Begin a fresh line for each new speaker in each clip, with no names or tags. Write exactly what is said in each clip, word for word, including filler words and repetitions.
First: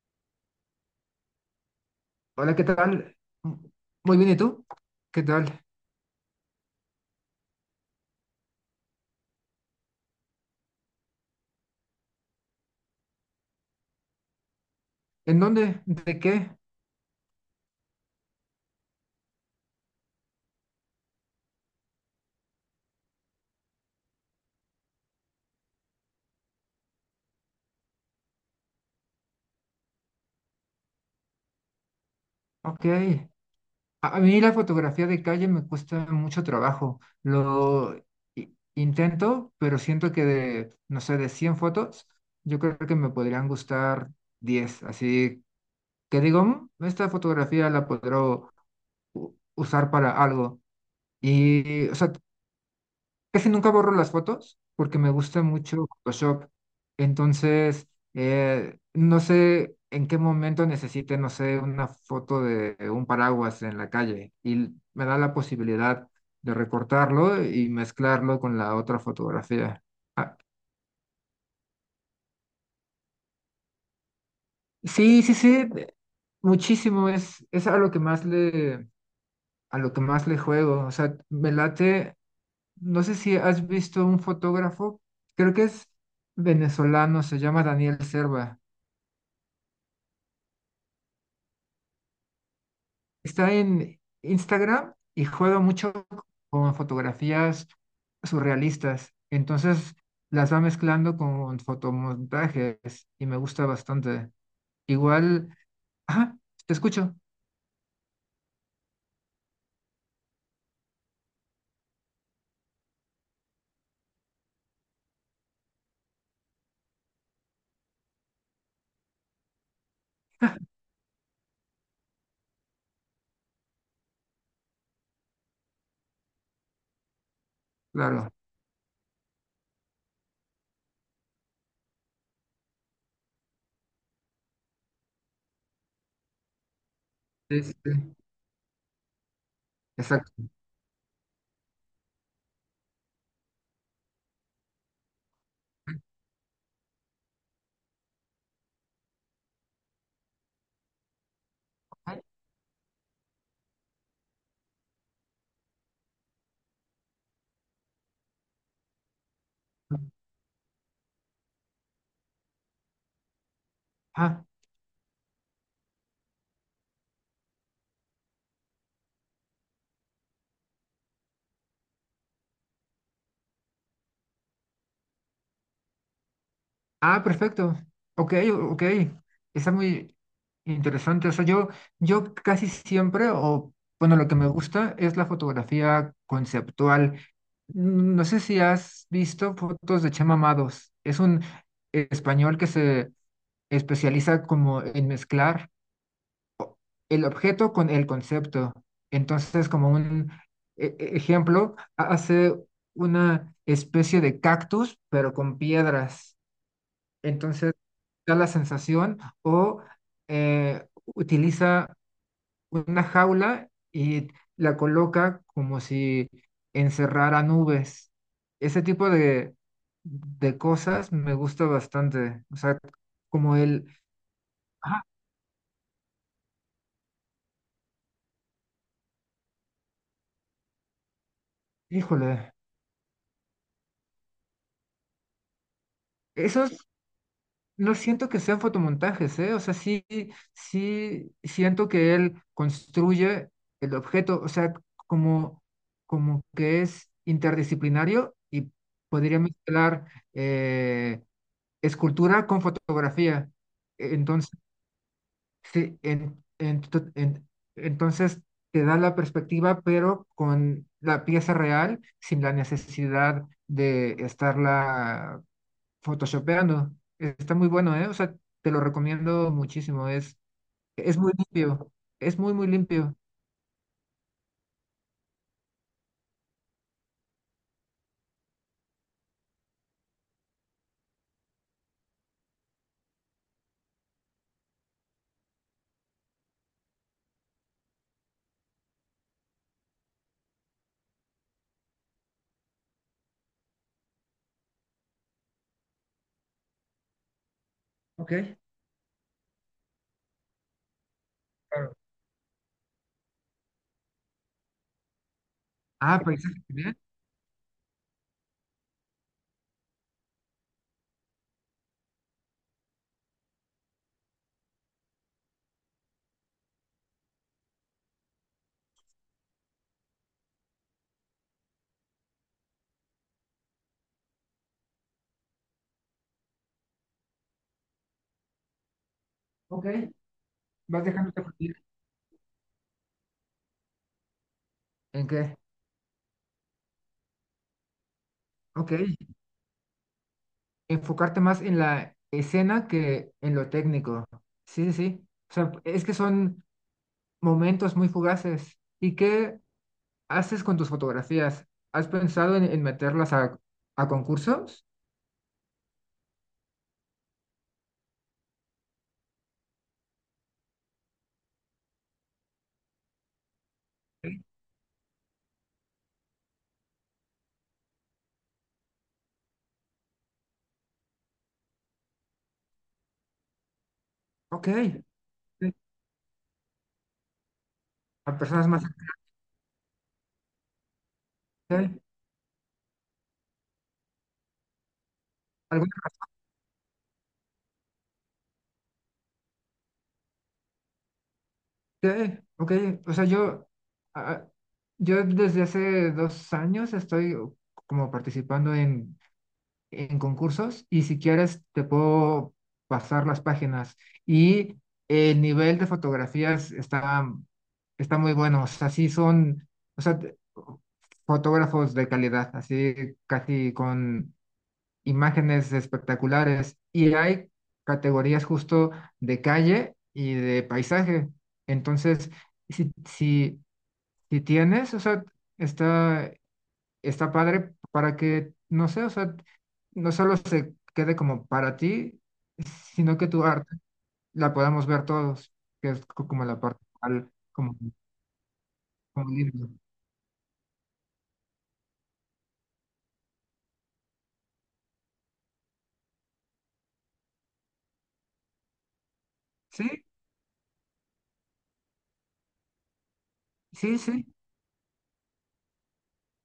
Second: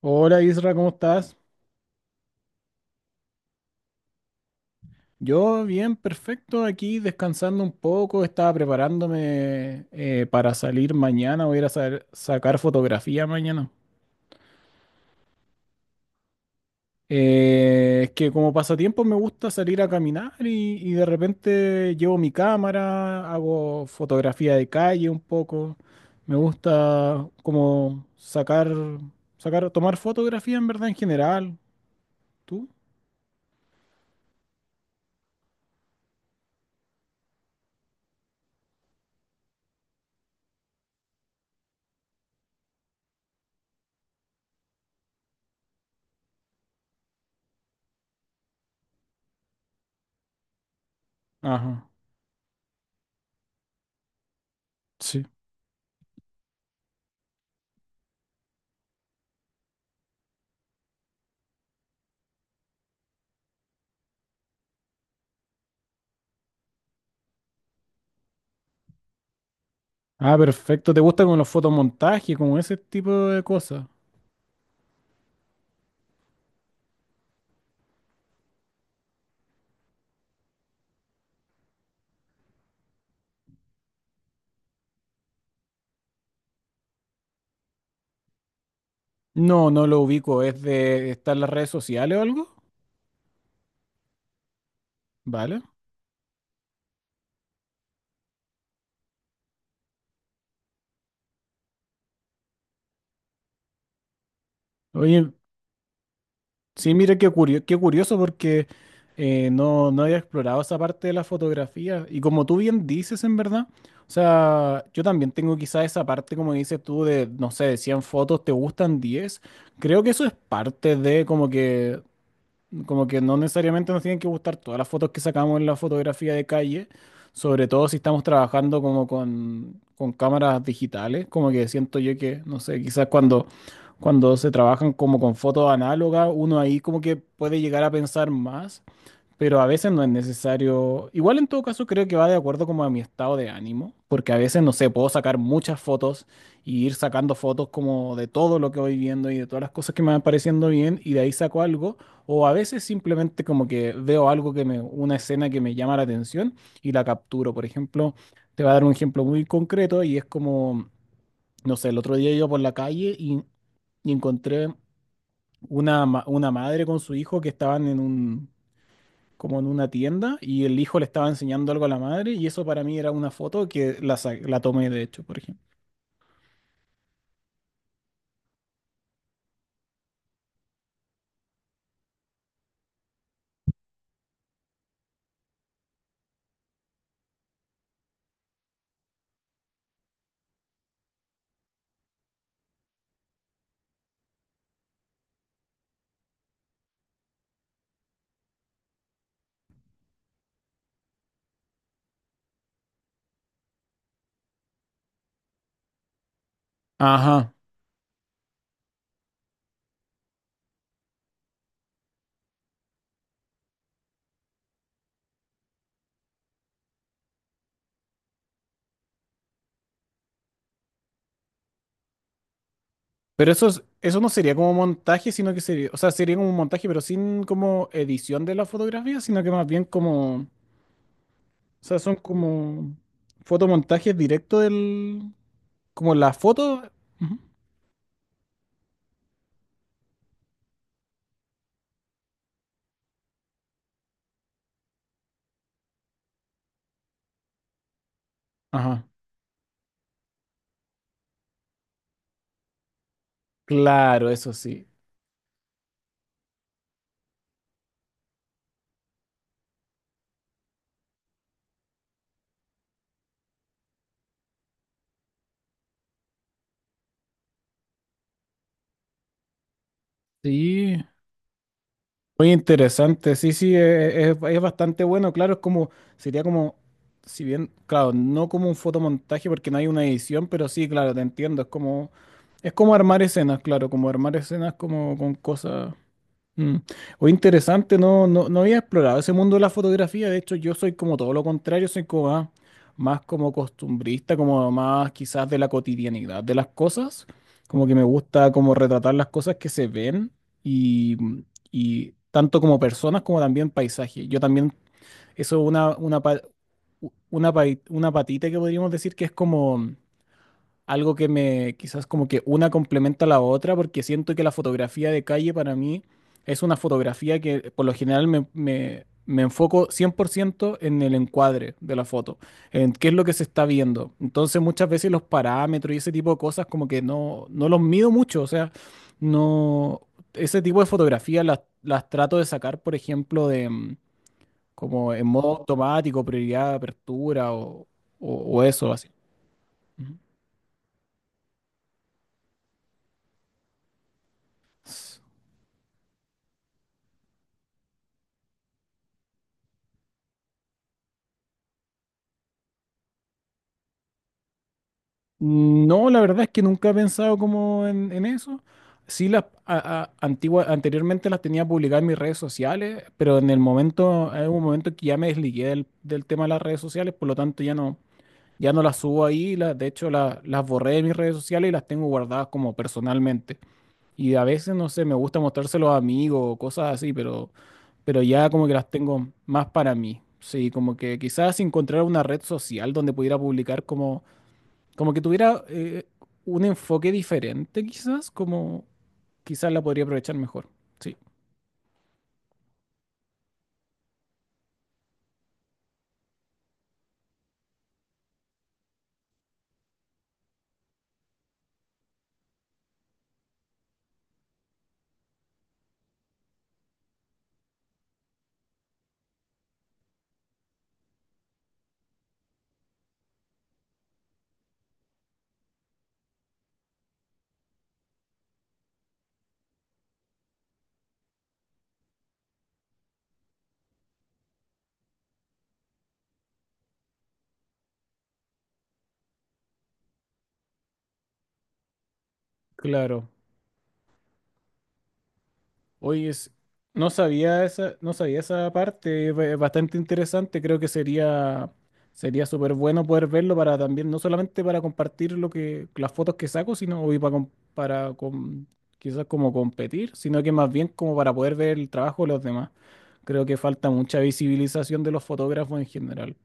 Hola Isra, ¿cómo estás?
Hola, ¿qué tal? Muy bien, ¿y tú? ¿Qué tal?
Yo bien, perfecto, aquí descansando un poco, estaba preparándome eh, para salir mañana. Voy a ir a sa- sacar fotografía mañana.
¿En dónde? ¿De qué?
Eh, es que como pasatiempo me gusta salir a caminar y, y de repente llevo mi cámara, hago fotografía de calle un poco. Me gusta como sacar, sacar, tomar fotografía en verdad en general. ¿Tú?
Ok. A, a mí la fotografía de calle me cuesta mucho trabajo. Lo i- intento, pero siento que de, no sé, de cien fotos, yo creo que me podrían gustar diez. Así que digo, "Mm, esta fotografía la podré u- usar para algo". Y,
Ajá.
o sea, casi nunca borro las fotos porque me
Sí.
gusta mucho Photoshop. Entonces, eh, no sé en qué momento necesite, no sé, una foto de un paraguas en la calle y me da la posibilidad de recortarlo y mezclarlo con la otra fotografía.
Ah,
Ah,
perfecto. ¿Te gusta como los fotomontajes, como ese tipo de cosas?
sí, sí, sí, de- muchísimo. Es, es a lo que más le, a lo que más le juego. O sea, me late. No sé si has visto un fotógrafo, creo que es venezolano, se llama Daniel Serva.
No, no lo ubico. ¿Es de estar en las redes sociales o algo?
Está en Instagram y juega
Vale.
mucho con fotografías surrealistas. Entonces las va mezclando con fotomontajes y me gusta bastante.
Oye,
Igual, ajá, te
sí,
escucho,
mira qué curio- qué curioso, porque eh, no, no había explorado esa parte de la fotografía. Y como tú bien dices, en verdad, o sea, yo también tengo quizás esa parte, como dices tú, de, no sé, de cien fotos, te gustan diez. Creo que eso es parte de como que Como que no necesariamente nos tienen que gustar todas las fotos que sacamos en la fotografía de calle, sobre todo si estamos
claro.
trabajando como con, con cámaras digitales. Como que siento yo que, no sé, quizás cuando, cuando se trabajan como con fotos análogas, uno ahí como que puede llegar a
Este,
pensar más, pero a veces no es
exacto.
necesario. Igual en todo caso creo que va de acuerdo como a mi estado de ánimo, porque a veces, no sé, puedo sacar muchas fotos y ir sacando fotos como de todo lo que voy viendo y de todas las cosas que me van pareciendo bien, y de ahí saco algo. O a veces simplemente como que veo algo que me, una escena que me llama la atención y la capturo. Por ejemplo, te voy a dar un ejemplo muy concreto y es como, no sé, el otro día iba por la calle y y
Ajá.
encontré una, ma- una madre con su hijo que estaban en un, como en una tienda, y el hijo le estaba enseñando algo a la madre, y eso para mí era una foto que la, sa- la tomé de hecho, por ejemplo.
Ah, perfecto. Ok, ok. Está muy interesante. O sea, yo, yo casi siempre, o bueno, lo que me gusta es la fotografía conceptual. Mm, No sé si has visto fotos de Chema Amados. Es un español que se especializa como en mezclar el objeto con el concepto. Entonces, como un e- e- ejemplo, hace una especie de cactus, pero con piedras.
Ajá.
Entonces, da la sensación o eh, utiliza una jaula y la coloca como si encerrara nubes. Ese tipo de, de cosas me gusta bastante. O sea,
Pero
como
eso, es-
el...
eso no sería como
Ah,
montaje, sino que sería, o sea, sería como un montaje, pero sin como edición de la fotografía, sino que más bien como, o sea, son
híjole,
como fotomontajes directos del, como la
esos.
foto. Ujú.
No siento que sean fotomontajes, ¿eh? O sea, sí, sí siento que él construye el objeto, o sea, como, como que es interdisciplinario y
Ajá.
podría mezclar eh, escultura con fotografía.
Claro,
Entonces,
eso sí.
sí, en- ento- en- entonces te da la perspectiva, pero con la pieza real, sin la necesidad de estarla Photoshopeando. Está muy bueno, ¿eh? O sea, te lo recomiendo muchísimo. Es,
Sí.
es muy limpio. Es
Muy
muy, muy limpio.
interesante, sí, sí, eh, es, es bastante bueno, claro, es como, sería como, si bien, claro, no como un fotomontaje porque no hay una edición, pero sí, claro, te entiendo, es como, es como armar escenas, claro, como armar escenas como con cosas. Mm. O interesante, no, no, no había explorado ese mundo de la fotografía. De hecho, yo soy como todo lo contrario, soy como más, más como costumbrista, como más quizás de la cotidianidad de las cosas. Como que me
Ok.
gusta como retratar las cosas que se ven y,
Claro.
y tanto como personas como también paisajes. Yo también, eso es una,
Ah,
una, pa-
paisaje general.
u- una, pai- una patita que podríamos decir que es como algo que me quizás como que una complementa a la otra, porque siento que la fotografía de calle para mí es una fotografía que por lo general me, me- me enfoco cien por ciento en el encuadre de la foto, en qué es lo que se está viendo. Entonces muchas veces los parámetros y ese tipo de cosas como que no, no los mido mucho, o sea,
Ok.
no, ese tipo de
Vas dejando
fotografía
esta
las,
partida.
las trato de sacar, por ejemplo, de mm, como en
¿En qué?
modo automático, prioridad de apertura o, o, o eso
Ok.
así.
Enfocarte más en la escena que en lo técnico. Sí, sí,
Ujú.
sí. O sea, es que son momentos muy fugaces. ¿Y qué haces con tus fotografías? ¿Has pensado en, en meterlas a, a concursos?
Mm, No, la verdad es que nunca he pensado como en, en eso. Sí, las a- a- antigua- anteriormente las tenía publicadas en mis redes sociales, pero en el momento, en un momento que ya me desligué del, del tema de las redes sociales, por lo tanto ya no, ya no las subo ahí. La- de hecho, la- las borré de mis redes sociales y las tengo guardadas como personalmente. Y a
Ok.
veces, no sé, me gusta
Sí.
mostrárselo a amigos o cosas así, pero, pero
A
ya como
personas
que
más.
las tengo más para mí. Sí, como que quizás encontrar una red social donde pudiera publicar como como que tuviera eh,
Ok.
un enfoque diferente, quizás, como quizás la podría aprovechar mejor. Sí,
Okay, ok, o sea, yo, ah, yo desde hace dos años estoy como participando en, en, concursos y si quieres te puedo pasar las páginas y el nivel de fotografías está, está muy bueno, o sea, sí son, o sea, te- fotógrafos de calidad, así casi con imágenes espectaculares y hay categorías justo de calle y de paisaje. Entonces, si, si, si tienes, o sea, está, está padre para que, no sé, o sea, no solo se quede como para ti, sino que
claro.
tu arte la podamos ver todos, que es co-
Oye,
como
es-
la parte
no
al-
sabía
como,
esa, no sabía esa parte,
como
es ba-
libre.
bastante interesante. Creo que sería sería súper bueno poder verlo para también, no solamente para compartir lo que, las fotos que saco, sino y para, com- para com- quizás como
Sí,
competir, sino que más bien como para poder ver el trabajo de los demás. Creo que falta
sí,
mucha
sí,
visibilización de los fotógrafos en general.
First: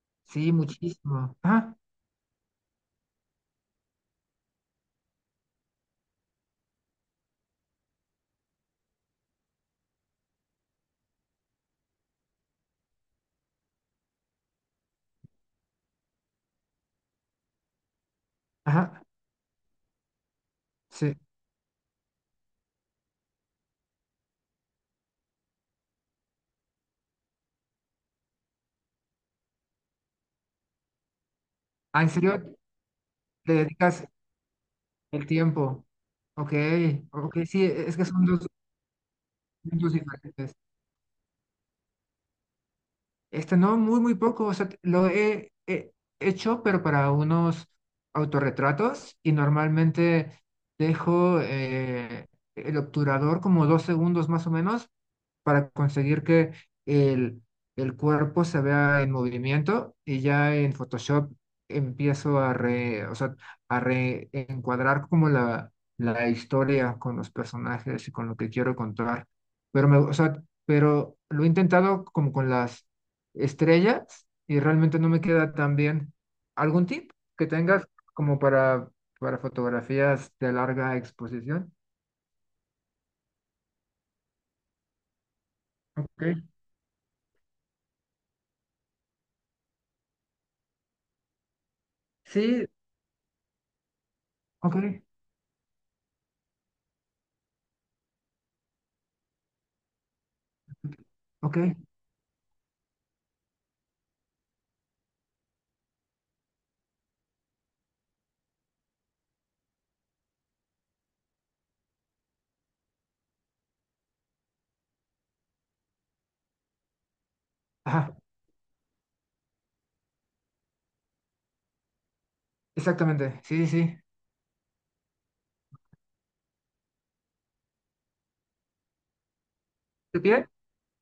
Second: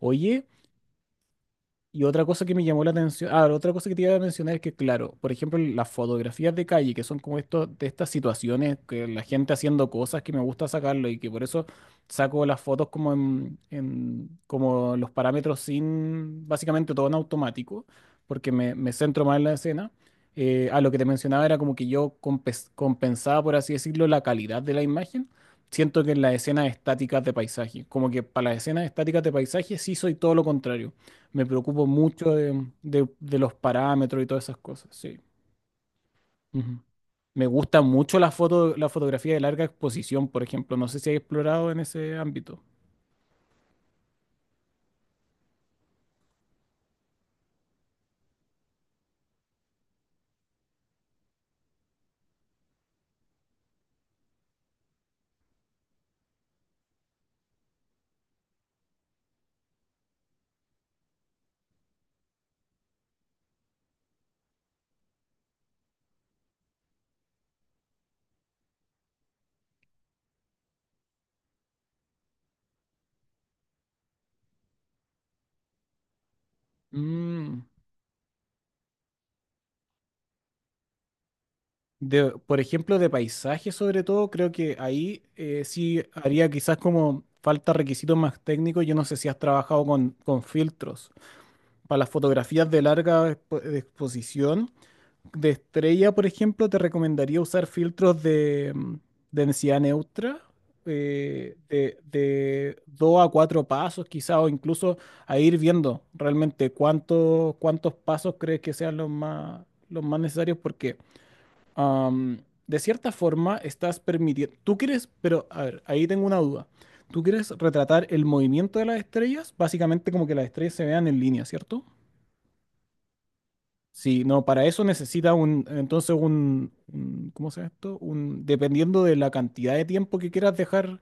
Oye,
sí, muchísimo. Ajá,
y otra cosa que me llamó la atención, ah, otra cosa que te iba a mencionar es que, claro, por ejemplo, las fotografías de calle, que son como esto, de estas situaciones, que la gente haciendo cosas que me gusta sacarlo y que por eso saco las fotos como en, en- como los parámetros sin, básicamente todo en automático, porque me, me
ajá,
centro más en la escena. Eh, a lo que te
sí.
mencionaba era como que yo compes- compensaba, por así decirlo, la calidad de la imagen. Siento que en las escenas estáticas de paisaje, como que para las escenas estáticas de paisaje sí soy todo lo contrario. Me preocupo
Ah, ¿en
mucho
serio
de, de- de
te
los
dedicas
parámetros y todas esas cosas, sí.
el tiempo? Ok,
Ujú.
ok,
Me
sí,
gusta
e, es que
mucho
son
la
dos
foto, la fotografía de larga
mundos
exposición, por
diferentes.
ejemplo. No sé si hay explorado en ese ámbito.
Este no, muy, muy poco. O sea, lo he, he, hecho, pero para unos autorretratos y normalmente dejo eh, el obturador como dos segundos más o menos para conseguir que el, el cuerpo se vea en movimiento y ya en Photoshop empiezo a re, o sea, a reencuadrar como la, la historia con los personajes y con lo que quiero contar. Pero me, o sea, pero lo he intentado como con las estrellas y realmente no me queda tan bien. ¿Algún tip que
Mm.
tengas como para, para fotografías de larga exposición?
De, por ejemplo, de paisajes sobre todo, creo que ahí eh, sí
Ok.
haría quizás como falta requisitos más técnicos. Yo no sé si has trabajado con, con filtros. Para las
Sí,
fotografías de larga expo- de exposición,
ok.
de estrella, por ejemplo, te recomendaría usar filtros de mm, densidad neutra, eh,
Ok.
de, de dos a cuatro pasos quizá, o incluso a ir viendo realmente cuántos, cuántos pasos crees que sean los más, los más necesarios, porque am, de cierta forma estás permitiendo, tú quieres, pero a ver, ahí tengo una duda. Tú quieres retratar
Ajá,
el movimiento de las estrellas, básicamente como que las estrellas se vean en línea, ¿cierto?
exactamente. Sí, sí, sí.
Sí, no, para eso necesita un, entonces un, un- ¿cómo se llama esto? Un, dependiendo de la cantidad de tiempo
¿Tú
que
qué?
quieras dejar,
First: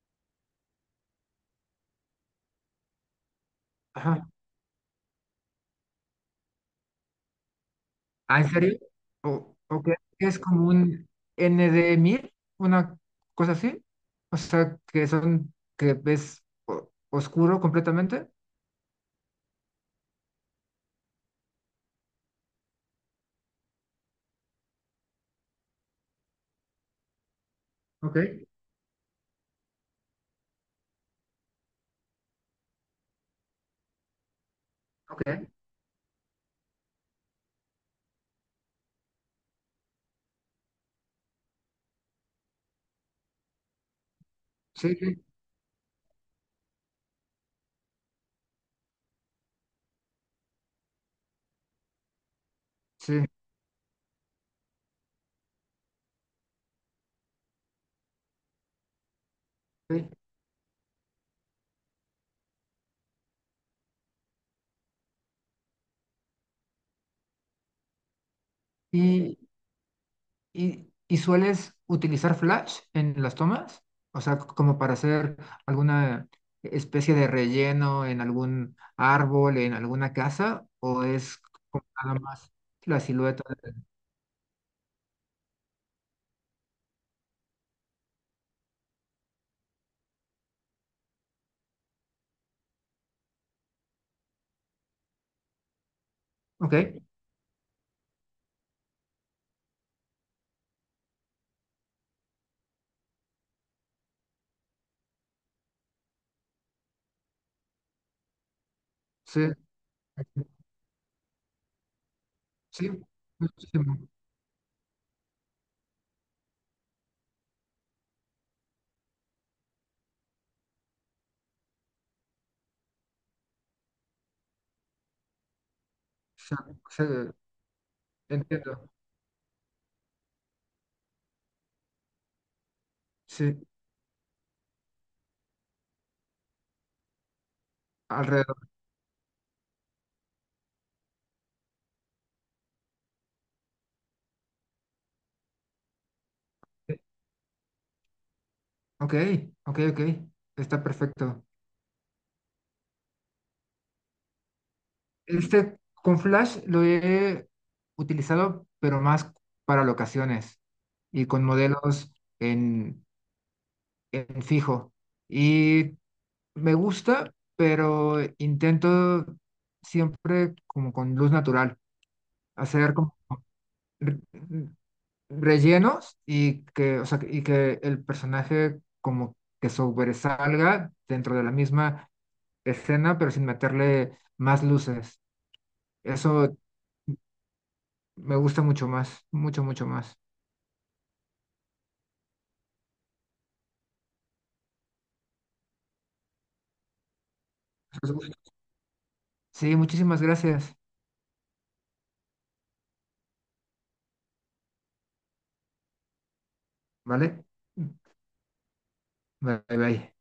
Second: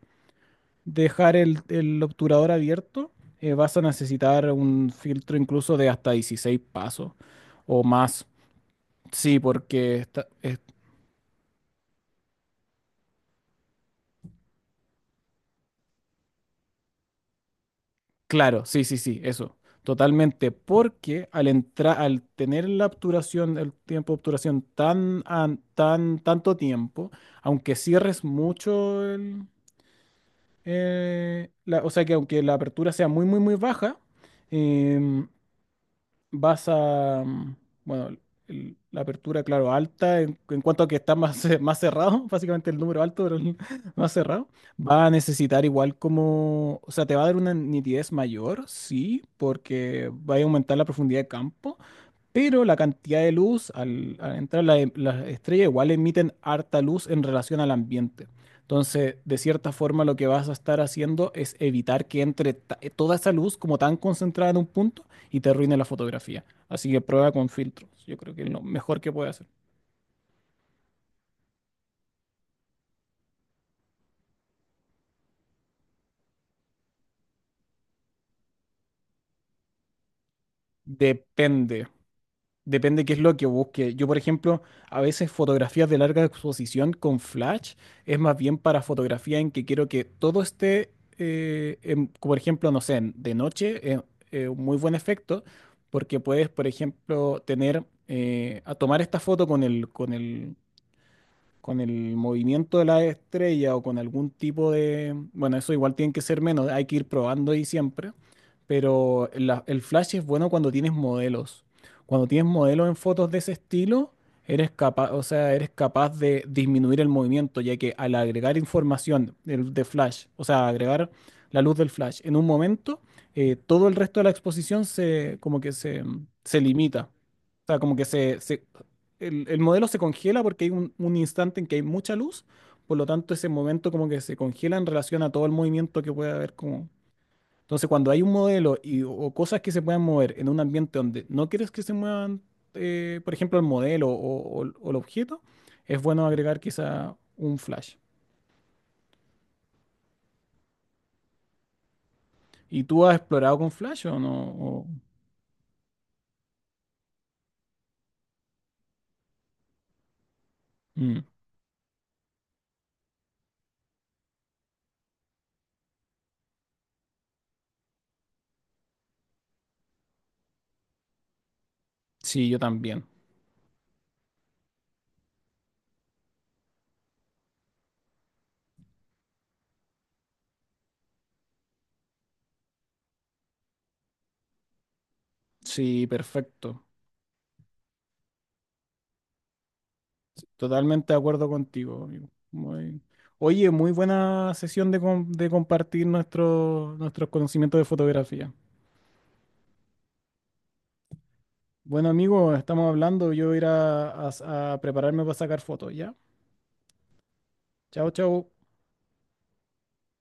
dejar el, el obturador abierto, eh, vas a
Ajá.
necesitar un filtro incluso de hasta dieciséis pasos o más.
¿Ah, en serio?
Sí,
¿O, o qué
porque está,
es
es-
como un N de mil? ¿Una cosa así? O sea, que son, que ves o- oscuro completamente.
claro, sí, sí, sí, eso, totalmente, porque al entrar, al tener la obturación, el tiempo de obturación tan, an- tan, tanto tiempo, aunque cierres
Ok,
mucho eh, la- o sea que aunque la apertura sea muy, muy, muy baja, em,
ok.
vas a, mm, bueno, el- la apertura, claro, alta, en, en cuanto a que está más, ce- más cerrado, básicamente el número alto, pero el más cerrado,
Sí,
va a
sí,
necesitar igual como, o sea, te va a dar una nitidez mayor, sí, porque va a aumentar la profundidad de campo. Pero la cantidad
sí.
de luz, al, al entrar la- las estrellas, igual emiten harta luz en relación al ambiente. Entonces, de cierta forma, lo que vas a estar haciendo es evitar que entre ta- eh, toda esa luz como tan concentrada en un punto y te arruine la fotografía. Así que prueba con filtros. Yo creo que es lo mejor que puede
Ok.
hacer.
¿Y, y sueles utilizar Flash en las tomas? O sea, c- como para hacer alguna especie de relleno en algún árbol, en alguna casa, o es como
Depende.
nada más la
Depende qué es lo
silueta
que
de...
busque. Yo, por ejemplo, a veces fotografías de larga exposición con flash es más bien para fotografía en que quiero que todo esté, eh, en- por ejemplo, no sé, en- de noche, eh, eh, un muy buen efecto, porque puedes, por
Ok,
ejemplo, tener, eh, a tomar esta foto con el, con el, con el movimiento de la estrella o con algún tipo de... Bueno, eso igual tiene que ser menos, hay que ir probando ahí siempre, pero
sí,
la- el flash es bueno cuando tienes modelos. Cuando tienes modelos
sí,
en fotos de ese
muchísimo.
estilo, eres capaz, o sea, eres capaz de disminuir el movimiento, ya que al agregar información del- de, flash, o sea, agregar la luz del flash en un momento, eh, todo el resto de la exposición se, como que se,
Se-
se limita.
se-
O sea, como que se, se
entiendo,
el, el modelo se congela porque hay un, un instante en que hay mucha luz, por lo tanto ese
sí,
momento como que se congela en relación a todo el movimiento que puede haber como... Entonces cuando hay un
alrededor.
modelo y, o cosas que se puedan mover en un ambiente donde no quieres que se muevan, eh, por ejemplo, el modelo o, o- o el objeto, es bueno agregar
Sí.
quizá un flash.
Ok, ok, ok, está perfecto.
¿Y tú has explorado con flash o no? O-
Este con Flash lo he utilizado, pero más para locaciones.
Mm,
Y con modelos en, en, fijo. Y me gusta, pero intento siempre como con luz natural,
sí, yo
hacer
también.
como re- rellenos y que, o sea, y que el personaje como que sobresalga dentro de la misma escena, pero sin meterle más luces.
Sí,
Eso
perfecto.
me gusta mucho más, mucho, mucho más.
Totalmente de acuerdo contigo, amigo. Muy... Oye, muy buena sesión de, com- de compartir nuestro- nuestros conocimientos de fotografía.
Sí, muchísimas gracias,
Bueno, amigo, estamos hablando. Yo voy a ir a, a a prepararme para sacar fotos, ¿ya?
¿vale?
Chao, chao.
Bye, bye.